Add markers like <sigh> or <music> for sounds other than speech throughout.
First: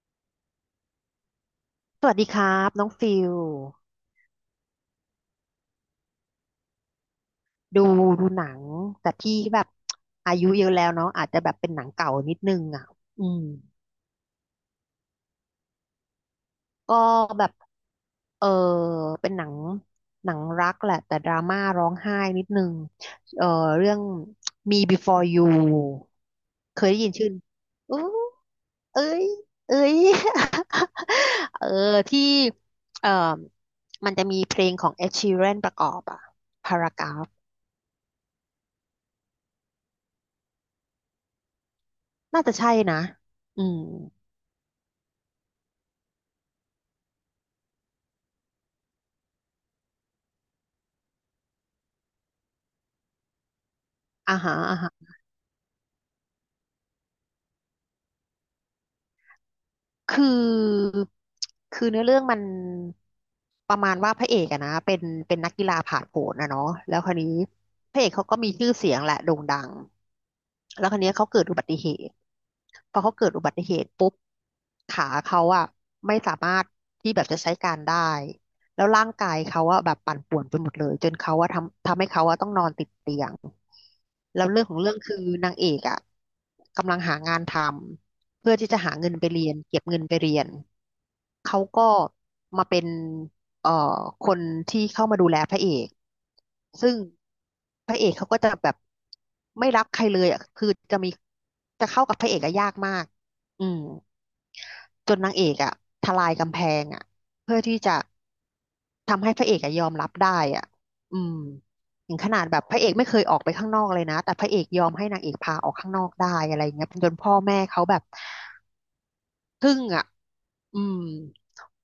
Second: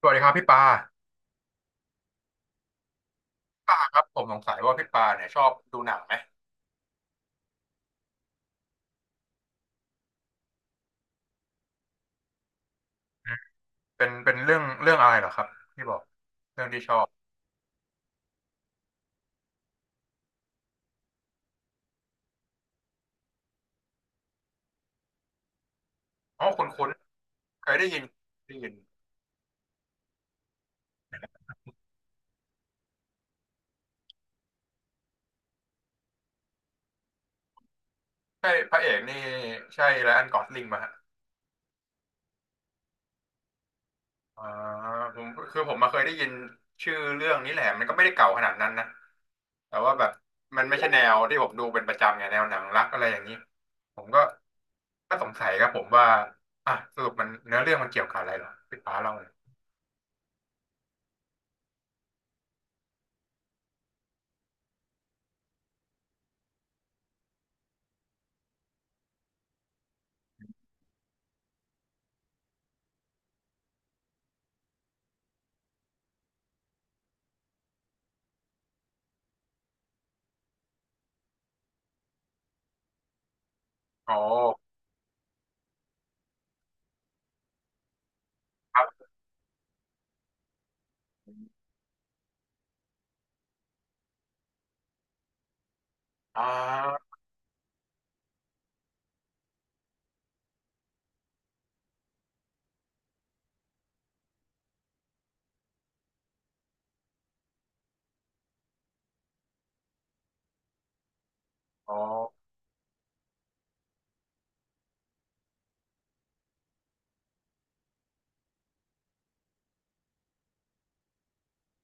สวัสดีครับพี่ปาสวัสดีครับน้องฟิลปาครับผมสงสัยว่าพี่ปาเนี่ยชอบดูหนังไหมดูดูหนังแต่พี่แบบอายุเยอะแล้วเนาะอาจจะแบบเป็นหนังเก่านิดนึงอ่ะอือืมมเป็นเรื่องอะไรเหรอครับที่บอกเรื่องที่ชก็อบแบบเออเป็นหนังรักแหละแต่ดราม่าร้องไห้นิดนึงเออเรื่อง Me Before You อ๋อคุเค้ยนได้ยินชื่อๆเคยได้อู้ยินได้ยินเอ้ยเอ้ย <laughs> เออที่เออมันจะมีเพลงของ Ed Sheeran ประกอบอ่ะ Paragraph ใช่พระเอกนี่ใช่ไรอันกอสลิงมาฮะน่าจะใช่นะอืม อ่าผมคือผมมาเคยได้ยินชื่อเรื่องนี้แหละมันก็ไม่ได้เก่าขนาดนั้นนะแต่ว่าแบบมันไม่ใช่แนวที่ผมดูเป็นประจำไงแนวหนังรักอะไรอย่างนี้ผมก็อ่าฮะอ่าฮะก็สงสัยครับผมว่าอ่ะสรุปมันเนื้อเรื่องมันเกี่ยวกับอะไรเหรอพี่ปาเล่าหน่อยคือคือเนื้อเรื่องมันประมาณว่าพระเอกอะนะเป็นนักกีฬาผาดโผนนะเนาะแล้วคราวนี้พระเอกเขาก็มีชื่อเสียงแหละโด่งดังแล้วคราวนี้เขาเกิดอุบัติเหตุพอเขาเกิดอุบัติเหตุปุ๊บขาเขาอะไม่สามารถที่แบบจะใช้การได้แล้วร่างกายเขาอะแบบปั่นป่วนไปหมดเลยจนเขาอะทำให้เขาอะต้องนอนติดเตียงอ๋อแล้วเรื่องของเรื่องคือนางเอกอะกำลังหางานทำ เพื่อที่คจะหารับเงินไปเรียนเก็บเงินไปเรียนเขาก็มาเป็นเอ่อคนที่เข้ามาดูแลพระเอกอ่ซึ่งา พระเอกเขาก็จะแบบไม่รักใครเลยอ่ะคือจะมีจะเข้ากับพระเอกอะยากมากอืมจนนางเอกอ่ะทลายกำแพงอ่ะเพื่อที่จะทำให้พระเอกอะยอมรับได้อ่ะอืมอ๋อถึงขนาดแบบพระเอกไม่เคยออกไปข้างนอกเลยนะแต่พระเอกยอมให้นางเอกพาออกข้างนอกได้อะไรเงี้ยจนพ่อแม่เขาแบบ พึ่งอ่ะอืม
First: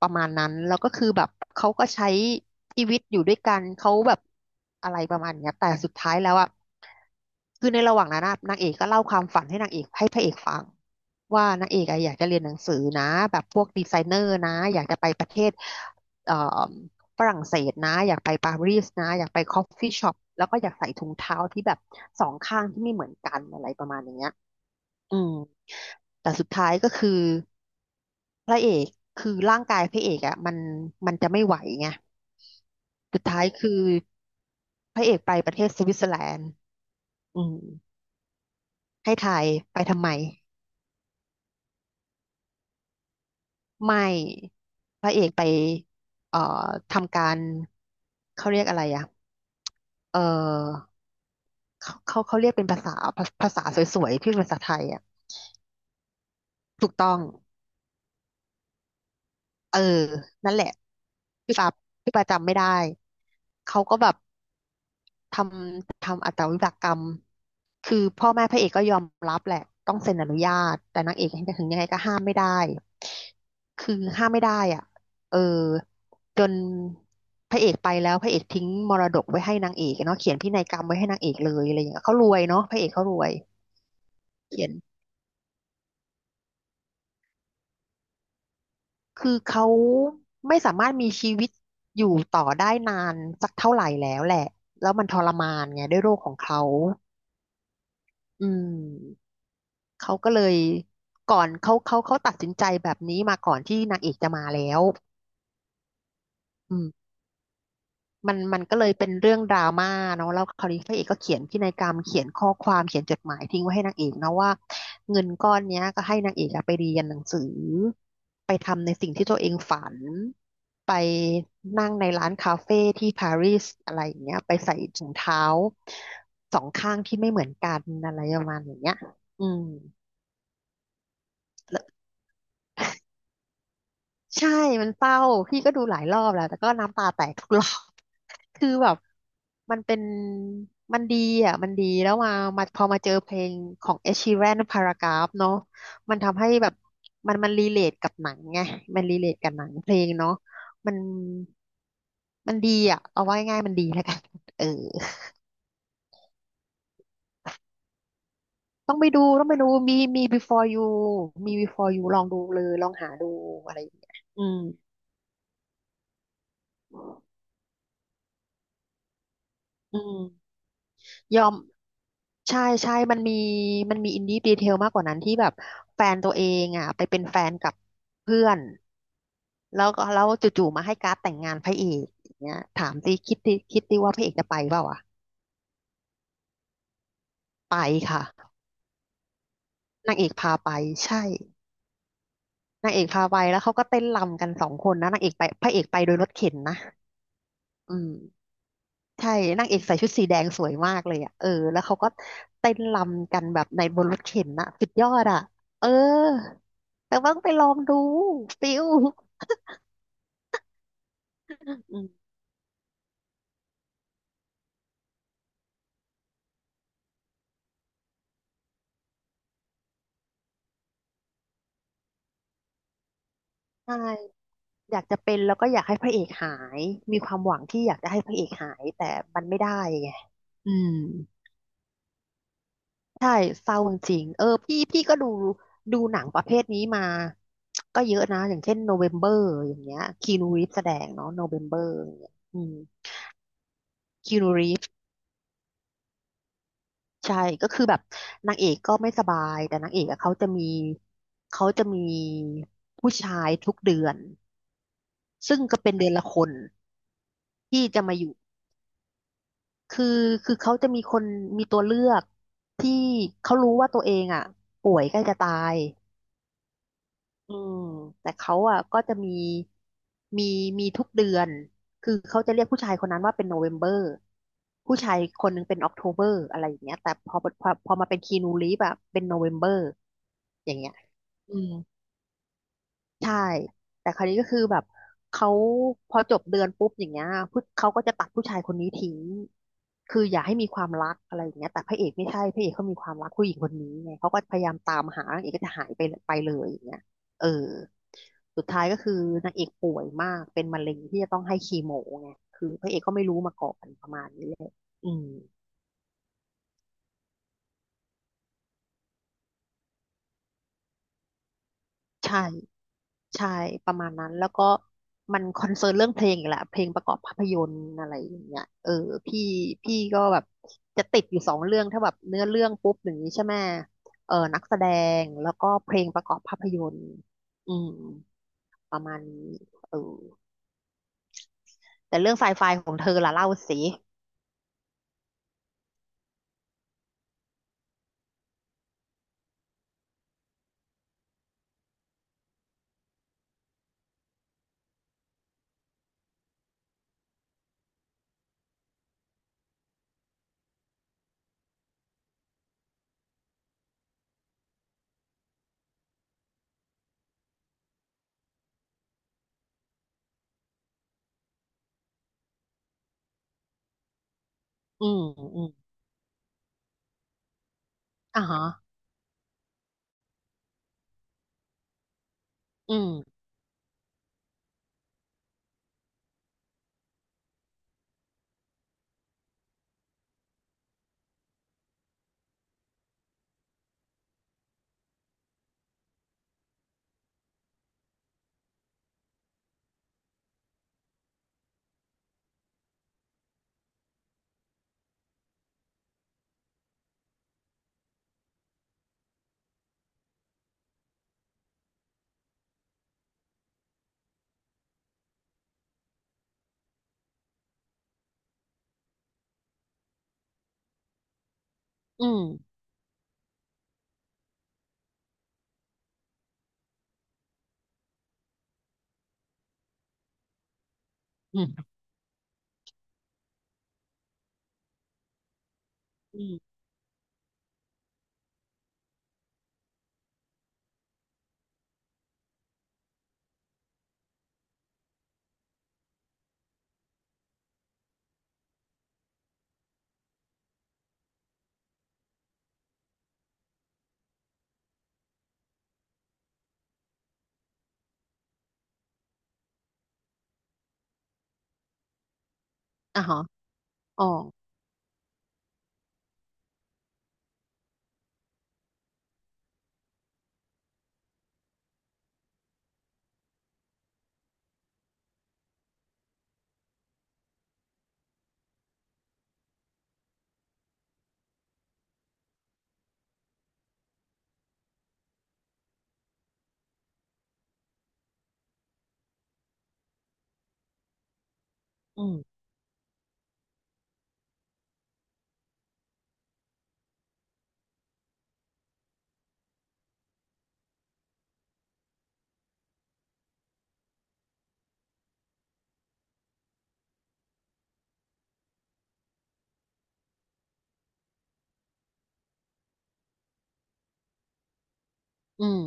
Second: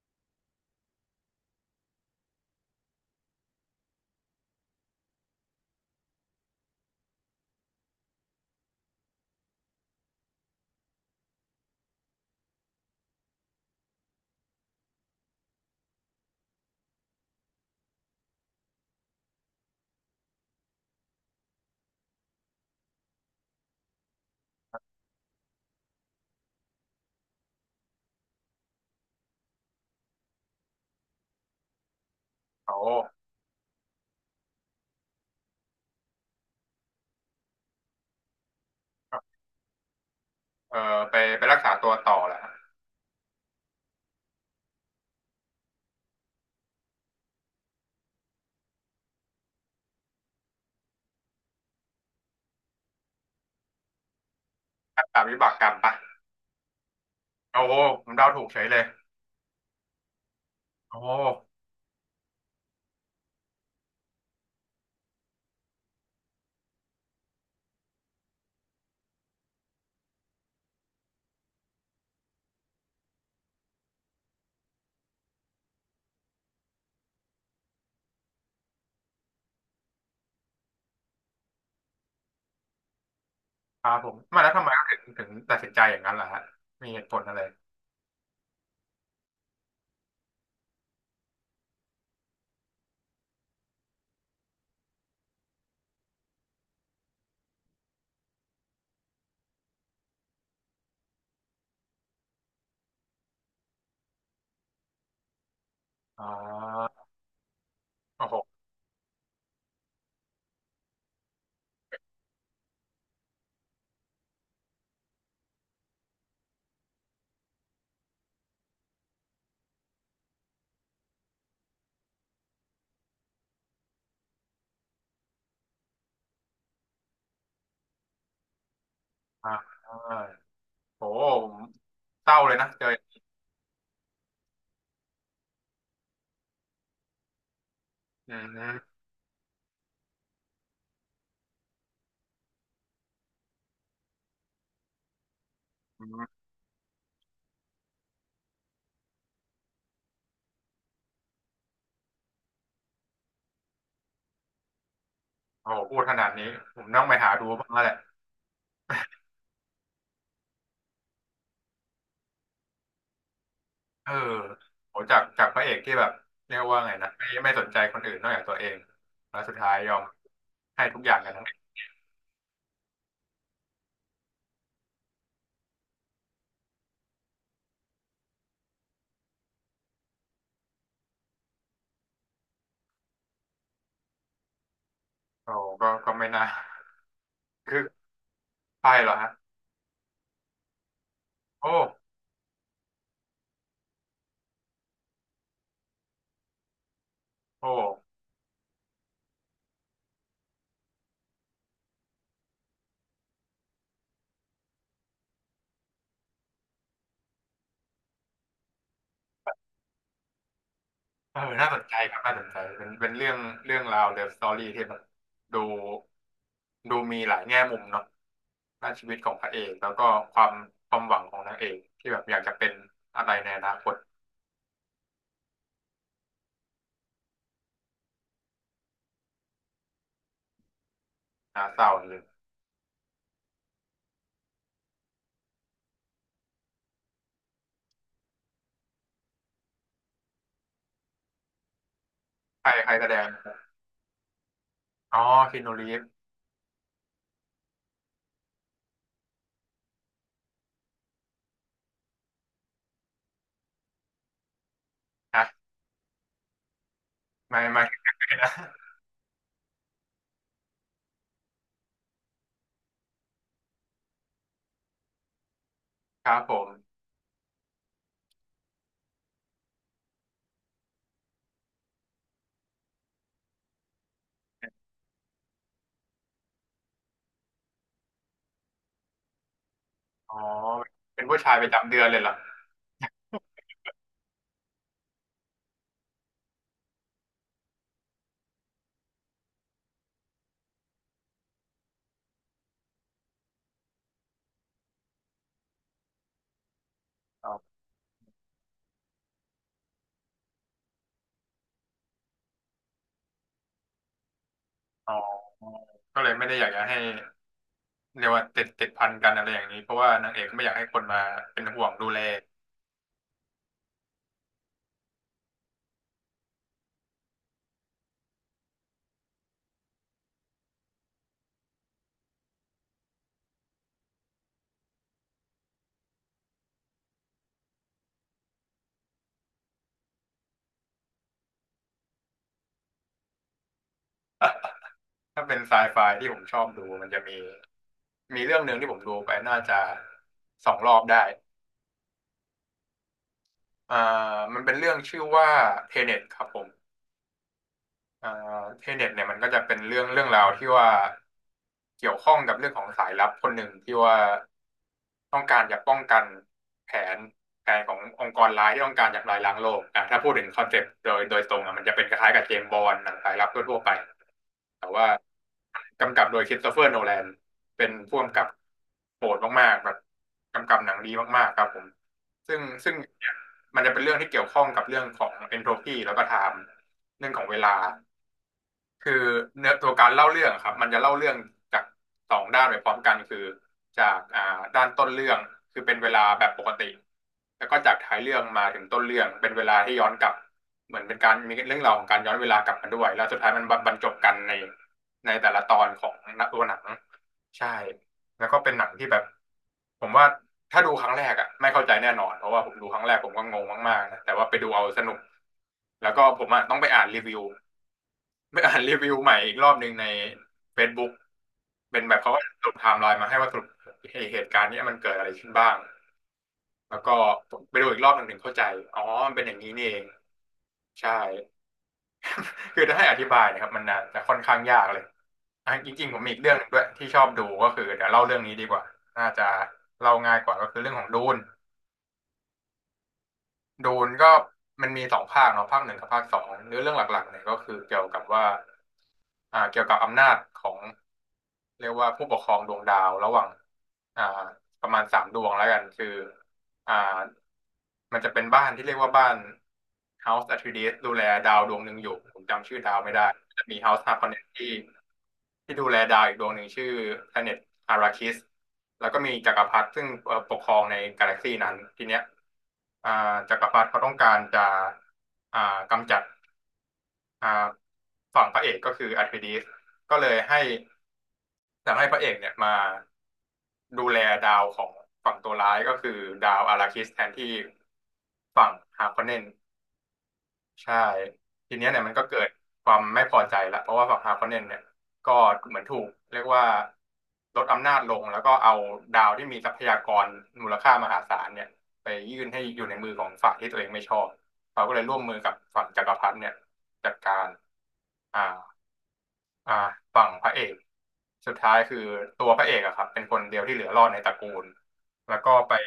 ประมาณนั้นแล้วก็คือแบบเขาก็ใช้ชีวิตอยู่ด้วยกันเขาแบบอะไรประมาณเนี้ยแต่สุดท้ายแล้วอ่ะคือในระหว่างนั้นน่ะนางเอกก็เล่าความฝันให้นางเอกให้พระเอกฟังว่านางเอกอะอยากจะเรียนหนังสือนะแบบพวกดีไซเนอร์นะอยากจะไปประเทศเอ่อฝรั่งเศสนะอยากไปปารีสนะอยากไปคอฟฟี่ช็อปแล้วก็อยากใส่ถุงเท้าที่แบบสองข้างที่ไม่เหมือนกันอะไรประมาณอย่างเงี้ยอืมแต่สุดท้ายก็คือ พระเอกคือร่างกายพระเอกอ่ะมันจะไม่ไหวไงเขาสุดท้ายคือพระเอกไปประเทศสวิตเซอร์แลนด์อืมให้ทายไปทำไมเออไปรักษาตัวต่อแหละไม่พระเอกไปเอ่อทำการเขาเรียกอะไรอ่ะเออเขาเรียกเป็นภาษาภาษาสวยๆที่เป็นภาษาไทยอ่ะรักษาวิบากกรรมปะถูกต้องโอ้โหผมเดาถูกเฉยเลยเออนั่นแหละโอ้โหพี่ปาพี่ปาจำไม่ได้เขาก็แบบ ททำอาตวิบากกรรม คือพ่อแม่พระเอกก็ยอมรับแหละ ต้องเซ็นอนุญาต แต่นางเอกถึงยังไงก็ห้ามไม่ได้คือห้ามไม่ได้อ่ะเออจนพระเอกไปแล้วพระเอกทิ้งมรดกไว้ให้นางเอกเนาะเขียนพินัยกรรมไว้ให้นางเอกเลยอะไรอย่างเงี้ยเขารวยเนาะพระเอกเขารวยครับผมมาแล้วทำเขียไมนถึงตัดสินใจอย่างนั้นล่ะฮะมีเหตุผลอะไรคือเขาไม่สามารถมีชีวิตอยู่ต่อได้นานสักเท่าไหร่แล้วแหละแล้วมันทรมานไงด้วยโรคของเขาอืม เขาก็เลยก่อนเขาตัดสินใจแบบนี้มาก่อนที่นางเอกจะมาแล้วอ๋ออืมโอ้มัโหนมันก็เลยเป็นเรื่องดราม่าเนาะแล้วคราวนี้พระเอกก็เขียนพินัยกรรมเขียนข้อความเขียนจดหมายทิ้งไว้ให้นางเอกนะว่าเงินก้อนเนี้ยก็ให้นางเอกอะไปเรียนหนังสือไปทำในสิ่งที่ตัวเองฝันไปนั่งในร้านคาเฟ่ที่ปารีสอะไรอย่างเงี้ยไปใส่ถุงเท้าสองข้างที่ไม่เหมือนกันอะไรประมาณอย่างเงี้ยอือ่าม อ่าโอ้โหผมเศร้าเลยนะเจอใช่ มันเศร้าพี่ก็ดูหลายรอบแล้ว แต่ก็น้ำตาแตกทุกรอบ อื <laughs> คือแบมบ มันเป็น มันดีอ่ะ มันดี แล้วมาพอมาเจอเพลงของ Ed Sheeran Paragraph เนาะอืมันมทำให้แบบ มันรีเลทกับหนังไงมันรีเลทกับหนังเพลงเนาะมันมันดีอ่ะ เอาไว้ง่ายมันดีแล้วกันเออโอ้โหพูดขนาดนี้ผมต้องไปหาดูบ้างแล้วแหละต้องไปดู ต้องไปดูมี Before You มี Before You ลองดูเลย ลองหาดูอะไรอย่างเอเงี้อยอืมโหจากพระเอกที่แบบเรียกว่าไงนะไม่สนใจคนอื่นนอกจากตัวเองแล้วสุดท้ายยออืมมให้ทุกอย่างกันยทั้องม ใช่ใช่มันมีมีอินดี้ดีเทลมากกว่านั้นที่แบบแฟนตัวเองอ่ะไปเป็นแฟนกับเพื่อนแล้วก็แล้วจู่ๆมาให้การ์ดแต่งงานพระเอกอย่างเงี้ยถามสิคิดดิคิดดิว่าพระเอกจะไปเปล่าวะโอ้ก็ไม่น่าไปคือค่ะไปเหรอฮะ นางเอกพาไปใช่โอ้นางเอกพาไปแล้วเขาก็เต้นรำกันสองคนนะนางเอกไปพระเอกไปโดยรถเข็นนะโอ้อืมใช่นางเอกใส่ชุดสีแดงสวยมากเลยอ่ะเออแล้วเขาก็เต้นรำกันแบบในบนรถเข็นนะสุดยอดอ่ะเออแต่ว่าต้องไปลองดูฟิล เออน่าสนใจอืครับ มน่าสนใจ เป็นเรื่องราวเลิฟสตอรี่ที่แบบดูดูมีหลายแง่มุมเนาะด้านชีวิตของพระเอก แล้วก็ความความหวังของนางเอกที่แบบอยากจะเป็นอะไรในอนาคตใช่อยากจะเป็นแล้วก็อยากให้พระเอกหาย มีความหวังที่อยากจะให้พระเอกหายแต่มันไม่ได้ไงอืมน่าเศร้าเลยใช่เศร้าจริงๆเออพี่ก็ดูหนังประเภทนี้มาก็เยอะนะ อย่างเช่นโนเวมเบอร์อย่างเงี้ยคีนูรีฟแสดงเนาะโนเวมเบอร์อย่างเงี้ยอืใครมใครแสดง อ๋อคีนูรีฟใช่ก็คือแบบนางเอกก็ไม่สบายแต่นางเอกอะเขาจะมีผู้ชายทุกเดือนซึ่งนะก็เป็นเดือนละคนไม่ ที่จะมาอยู่ <laughs> นะคือคือเขาจะมีคนมีตัวเลือกที่เขารู้ว่าตัวเองอ่ะป่วยใกล้จะตายครับผม อืมแต่เขาอ่ะก็จะมีมีทุกเดือนคือเขาจะเรียกผู้ชายคนนั้นว่าเป็นโนเวมเบอร์ผู้ชายคนหนึงเป็นออกโทเบอร์อะไรอย่างเงี้ยแต่พอมาเป็นคีนูรีฟอะเป็นโนเวมเบอร์อ๋อ อย่างเงี้ยเป็นผู้ชาอืยปม ระจำเดือนเลยเหรอใช่ แต่คราวนี้ก็คือแบบเขาพอจบเดือนปุ๊บอย่างเงี้ยผู้เขาก็จะตัดผู้ชายคนนี้ทิ้งคืออย่าให้มีความรักอะไรอย่างเงี้ยแต่พระเอกไม่ใช่พระเอกเขามีความรักผู้หญิงคนนี้ไงเขาก็พยายามตามหานางเอกก็จะหายไปเลยอย่างเงี้ยเอออ๋อสุดท้ายก็คือนางเอกป่วยมากเป็นมะเร็งที่จะต้องให้คีโมไงคือพระเอกก็ไม่รู้มาก่อนประมาณนี้เลยอ๋อืมอ ก็เลยไม่ได้อยากจะให้เรียกว่าติดพันกันอะไรอย่างนี้ เพราะว่านางเอกไม่อยากให้คนมาเป็นห่วงดูแล ใช่ ใช่ประมาณนั้นแล้วก็มันคอนเซิร์นเรื่องเพลงอีกแหละเพลงประกอบภาพยนตร์อะไรอย่างเงี้ยเออพี่พี่ก็แบบจะติดอยู่สองเรื่องถ้าแบบเนื้อเรื่องปุ๊บอย่างนี้ใช่ไหมเออนักแสดงแล้วก็เพลงประกอบภาพยนตร์อืมประมาณนี้เออแต่เรื่องไซไฟของเธอล่ะเล่าสิถ้าเป็นไซไฟที่ผมชอบดูมันจะมีมีเรื่องหนึ่งที่ผมดูไปน่าจะสองรอบได้อ่ามันเป็นเรื่องชื่อว่าเทเน็ตครับผม อ่าเทเน็ตเนี่ยมันก็จะเป็นเรื่องราวที่ว่าเกี่ยวข้องกับเรื่องของสายลับคนหนึ่งที่ว่าต้องการจะป้องกันแผนแผนขององค์กรร้ายที่ต้องการจะทำลายล้างโลกอ่ะถ้าพูดถึงคอนเซปต์โดยตรงอ่ะมันจะเป็นคล้ายๆกับเจมส์บอนด์หนังสายลับทั่วๆไปแต่อืว่ามอืมกำกับโดยคริสโตเฟอร์โนแลนเป็นผู้กำกัอ่ะบฮะโหดมากๆแบบกำกับหนังดีมากๆครับผมซึ่งซึ่อืงมเนี่ยมันจะเป็นเรื่องที่เกี่ยวข้องกับเรื่องของเอนโทรปีแล้วก็ไทม์เรื่องของเวลา คือเนื้อตัวการเล่าเรื่องอะครับมันจะเล่าเรื่องจากสองด้านไปพร้อมกันคือจากอ่าด้านต้นเรื่องคือเป็นเวลาแบบปกติแล้วก็จากท้ายเรื่องมาถึงต้นเรื่องเป็นเวลาที่ย้อนกลับเหมือนเป็นการมีเรื่องราวของการย้อนเวลากลับมาด้วยแล้วสุดท้ายมันบรรจบกันในในแต่ละตอนของตัวหนังใช่แล้วก็เป็นหนังที่แบบผมว่าถ้าดูครั้งแรกอ่ะไม่เข้าใจแน่นอนเพราะว่าผมดูครั้งแรกผมก็งงมากๆนะแต่ว่าไปดูเอาสนุกแล้วก็ผมอะต้องไปอ่านรีวิว ไม่อ่านรีวิวใหม่อีกรอบหนึ่งใน Facebook เป็นแบบอืเขามก็สรุปไทม์ไลน์มาให้ว่าสรุปไอ้เหตุการณ์เนี้ยมันเกิดอะไรขึ้นบ้างแล้วก็ผมไปดูอีกรอบหนึ่งถึงเข้าใจอ๋อมันเป็นอย่างนี้นี่เองใช่อืมคือถ้าให้อธิบายนะครับมันน่าจะค่อนข้างยากเลยอ่ะจริงๆผมมีอีอืกเรื่องหนึงมด้วยที่ชอบดูก็คือเดี๋ยวเล่าเรื่องนี้ดีกว่าน่าจะเล่าง่ายกว่าก็คือเรื่องของดูน ดูนก็มันมีสองภาคเนาะภาคหนึ่งกับภาคสองเนื้อเรื่องหลักๆเนี่ยก็คือเกี่ยวกับว่าอ่าเกี่ยวกับอำนาจของเรียกว่าผู้ปกครองดวงดาวระหว่างอ่าประมาณสามดวงแล้วกันคือ อ่ามันจะเป็นบ้านที่เรียกว่าบ้าน House Atreides ดูแลดาวดวงหนึ่งอยู่ผมจำชื่อดาวไม่อ่ะได้ฮะจะมี House อ๋อ Harkonnen ที่ดูแลดาวอีกดวงหนึ่งชื่อ Planet Arrakis แล้วก็มีจักรพรรดิซึ่งเอ่อปกครองในกาแล็กซีนั้นทีเนี้ยอ่าจักรพรรดิเขาต้องการจะอ่ากำจัดอ่าฝั่งพระเอกก็คืออาร์คิดิสก็เลยให้ แต่ให้พระเอกเนี่ยมาดูแลดาวของฝั่งตัวร้ายก็คือดาวอาราคิสแทนที่ฝั่งฮาร์คอนเนนใช่ทีเนี้ยเนี่ยมันอืก็เกิดมความไม่พอใจละเพราะว่าฝั่งฮาร์คอนเนนเนี่ยก็เหมือนถูกเรียกว่าลดอำนาจลงแล้วก็เอาดาวที่มีทรัพยากรมูลค่ามหาศาลเนี่ยไปยื่นให้อยู่ในมือของฝั่งที่ตัวเองไม่ชอบเขาก็เลยร่วมมือกับฝั่งจักรพรรดิเนี่ยจัดการอ่า อ่าฝั่งพระเอกสุดท้ายคือตัวพระเอกอะครับเป็นคนเดียวที่เหลือรอดในตระกูลแล้วก็อืไปม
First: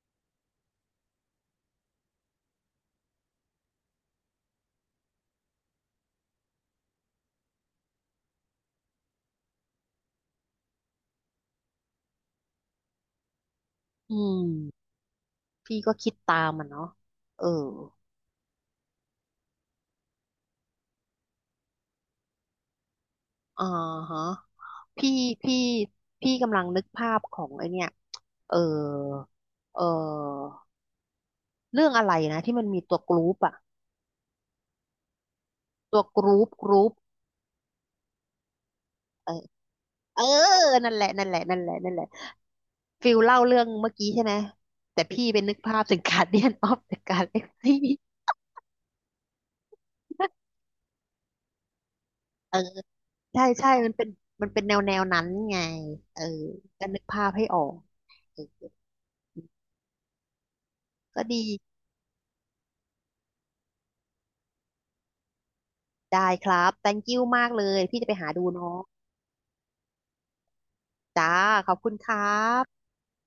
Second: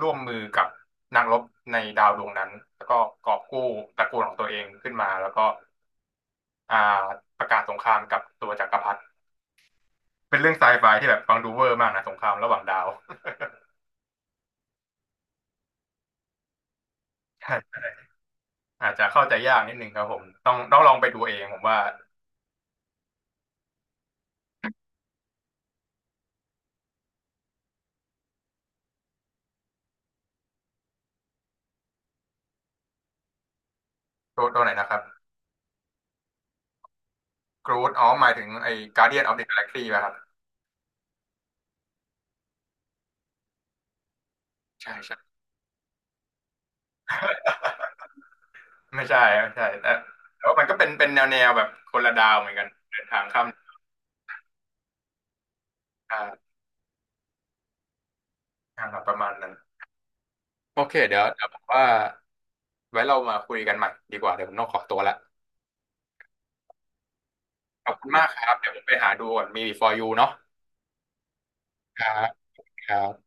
ร่วมมือกับนักรบในดาวดวงนั้นแล้วก็กอบกู้ตระกูลของตัวเองขึ้นมาแล้วก็อ่าประกาศสงครามกับตัวจักรพรรดิเป็นเรื่องไซไฟที่แบบฟังดูเวอร์มากนะสงครามระหว่างดาว อืมพี่ก็คิดตามมันเนาะเออ <laughs> ใช่อาจจะเข้าใจยากนิดนึงครับผมต้องลองไปดูเองผมว่าอ่าฮะ พี่พี่พี่กำลังนึกภาพของไอเนี่ยเออเออเรื่องอะไรนะที่มันมีตัวกรุ๊ปอะตัวไหนนะครับตัวกรุ๊ปกรุ๊ปกรูดอ๋อหมายถึงไอ้ Guardian เออ of the Galaxy ป่ะครับเออ นั่นแหละนั่นแหละนั่นแหละนั่นแหละฟิลเล่าเรื่องเมื่อกี้ใช่ไหมใช่แต่พี่ใช่ เป็นนึกภาพถึงการเดียนออฟเึงการลไม่ใช่แต่แต่ว่ามันก็เป็นแนวแบบคนละดาวเหมือเอนอกันเดินทางข้าใช่มใช่มันเป็นแนวนั้นไงอ่เออาก็นึกภาพให้ออกเออทางทาบประมาณนั้นโอเคเดี๋ยก็วดีเดี๋ยวผมว่าไว้เรามาคุยกันใหม่ดีกว่าเดี๋ยวผมต้องขอตัวละได้ครับ thank you มากเลยขอบพี่คุจะณไปมากหาคดูรับเดี๋ยวผเนาะมไปหาดูก่อนมี for you เนาะจ้าขอบคุณคครับรับครับ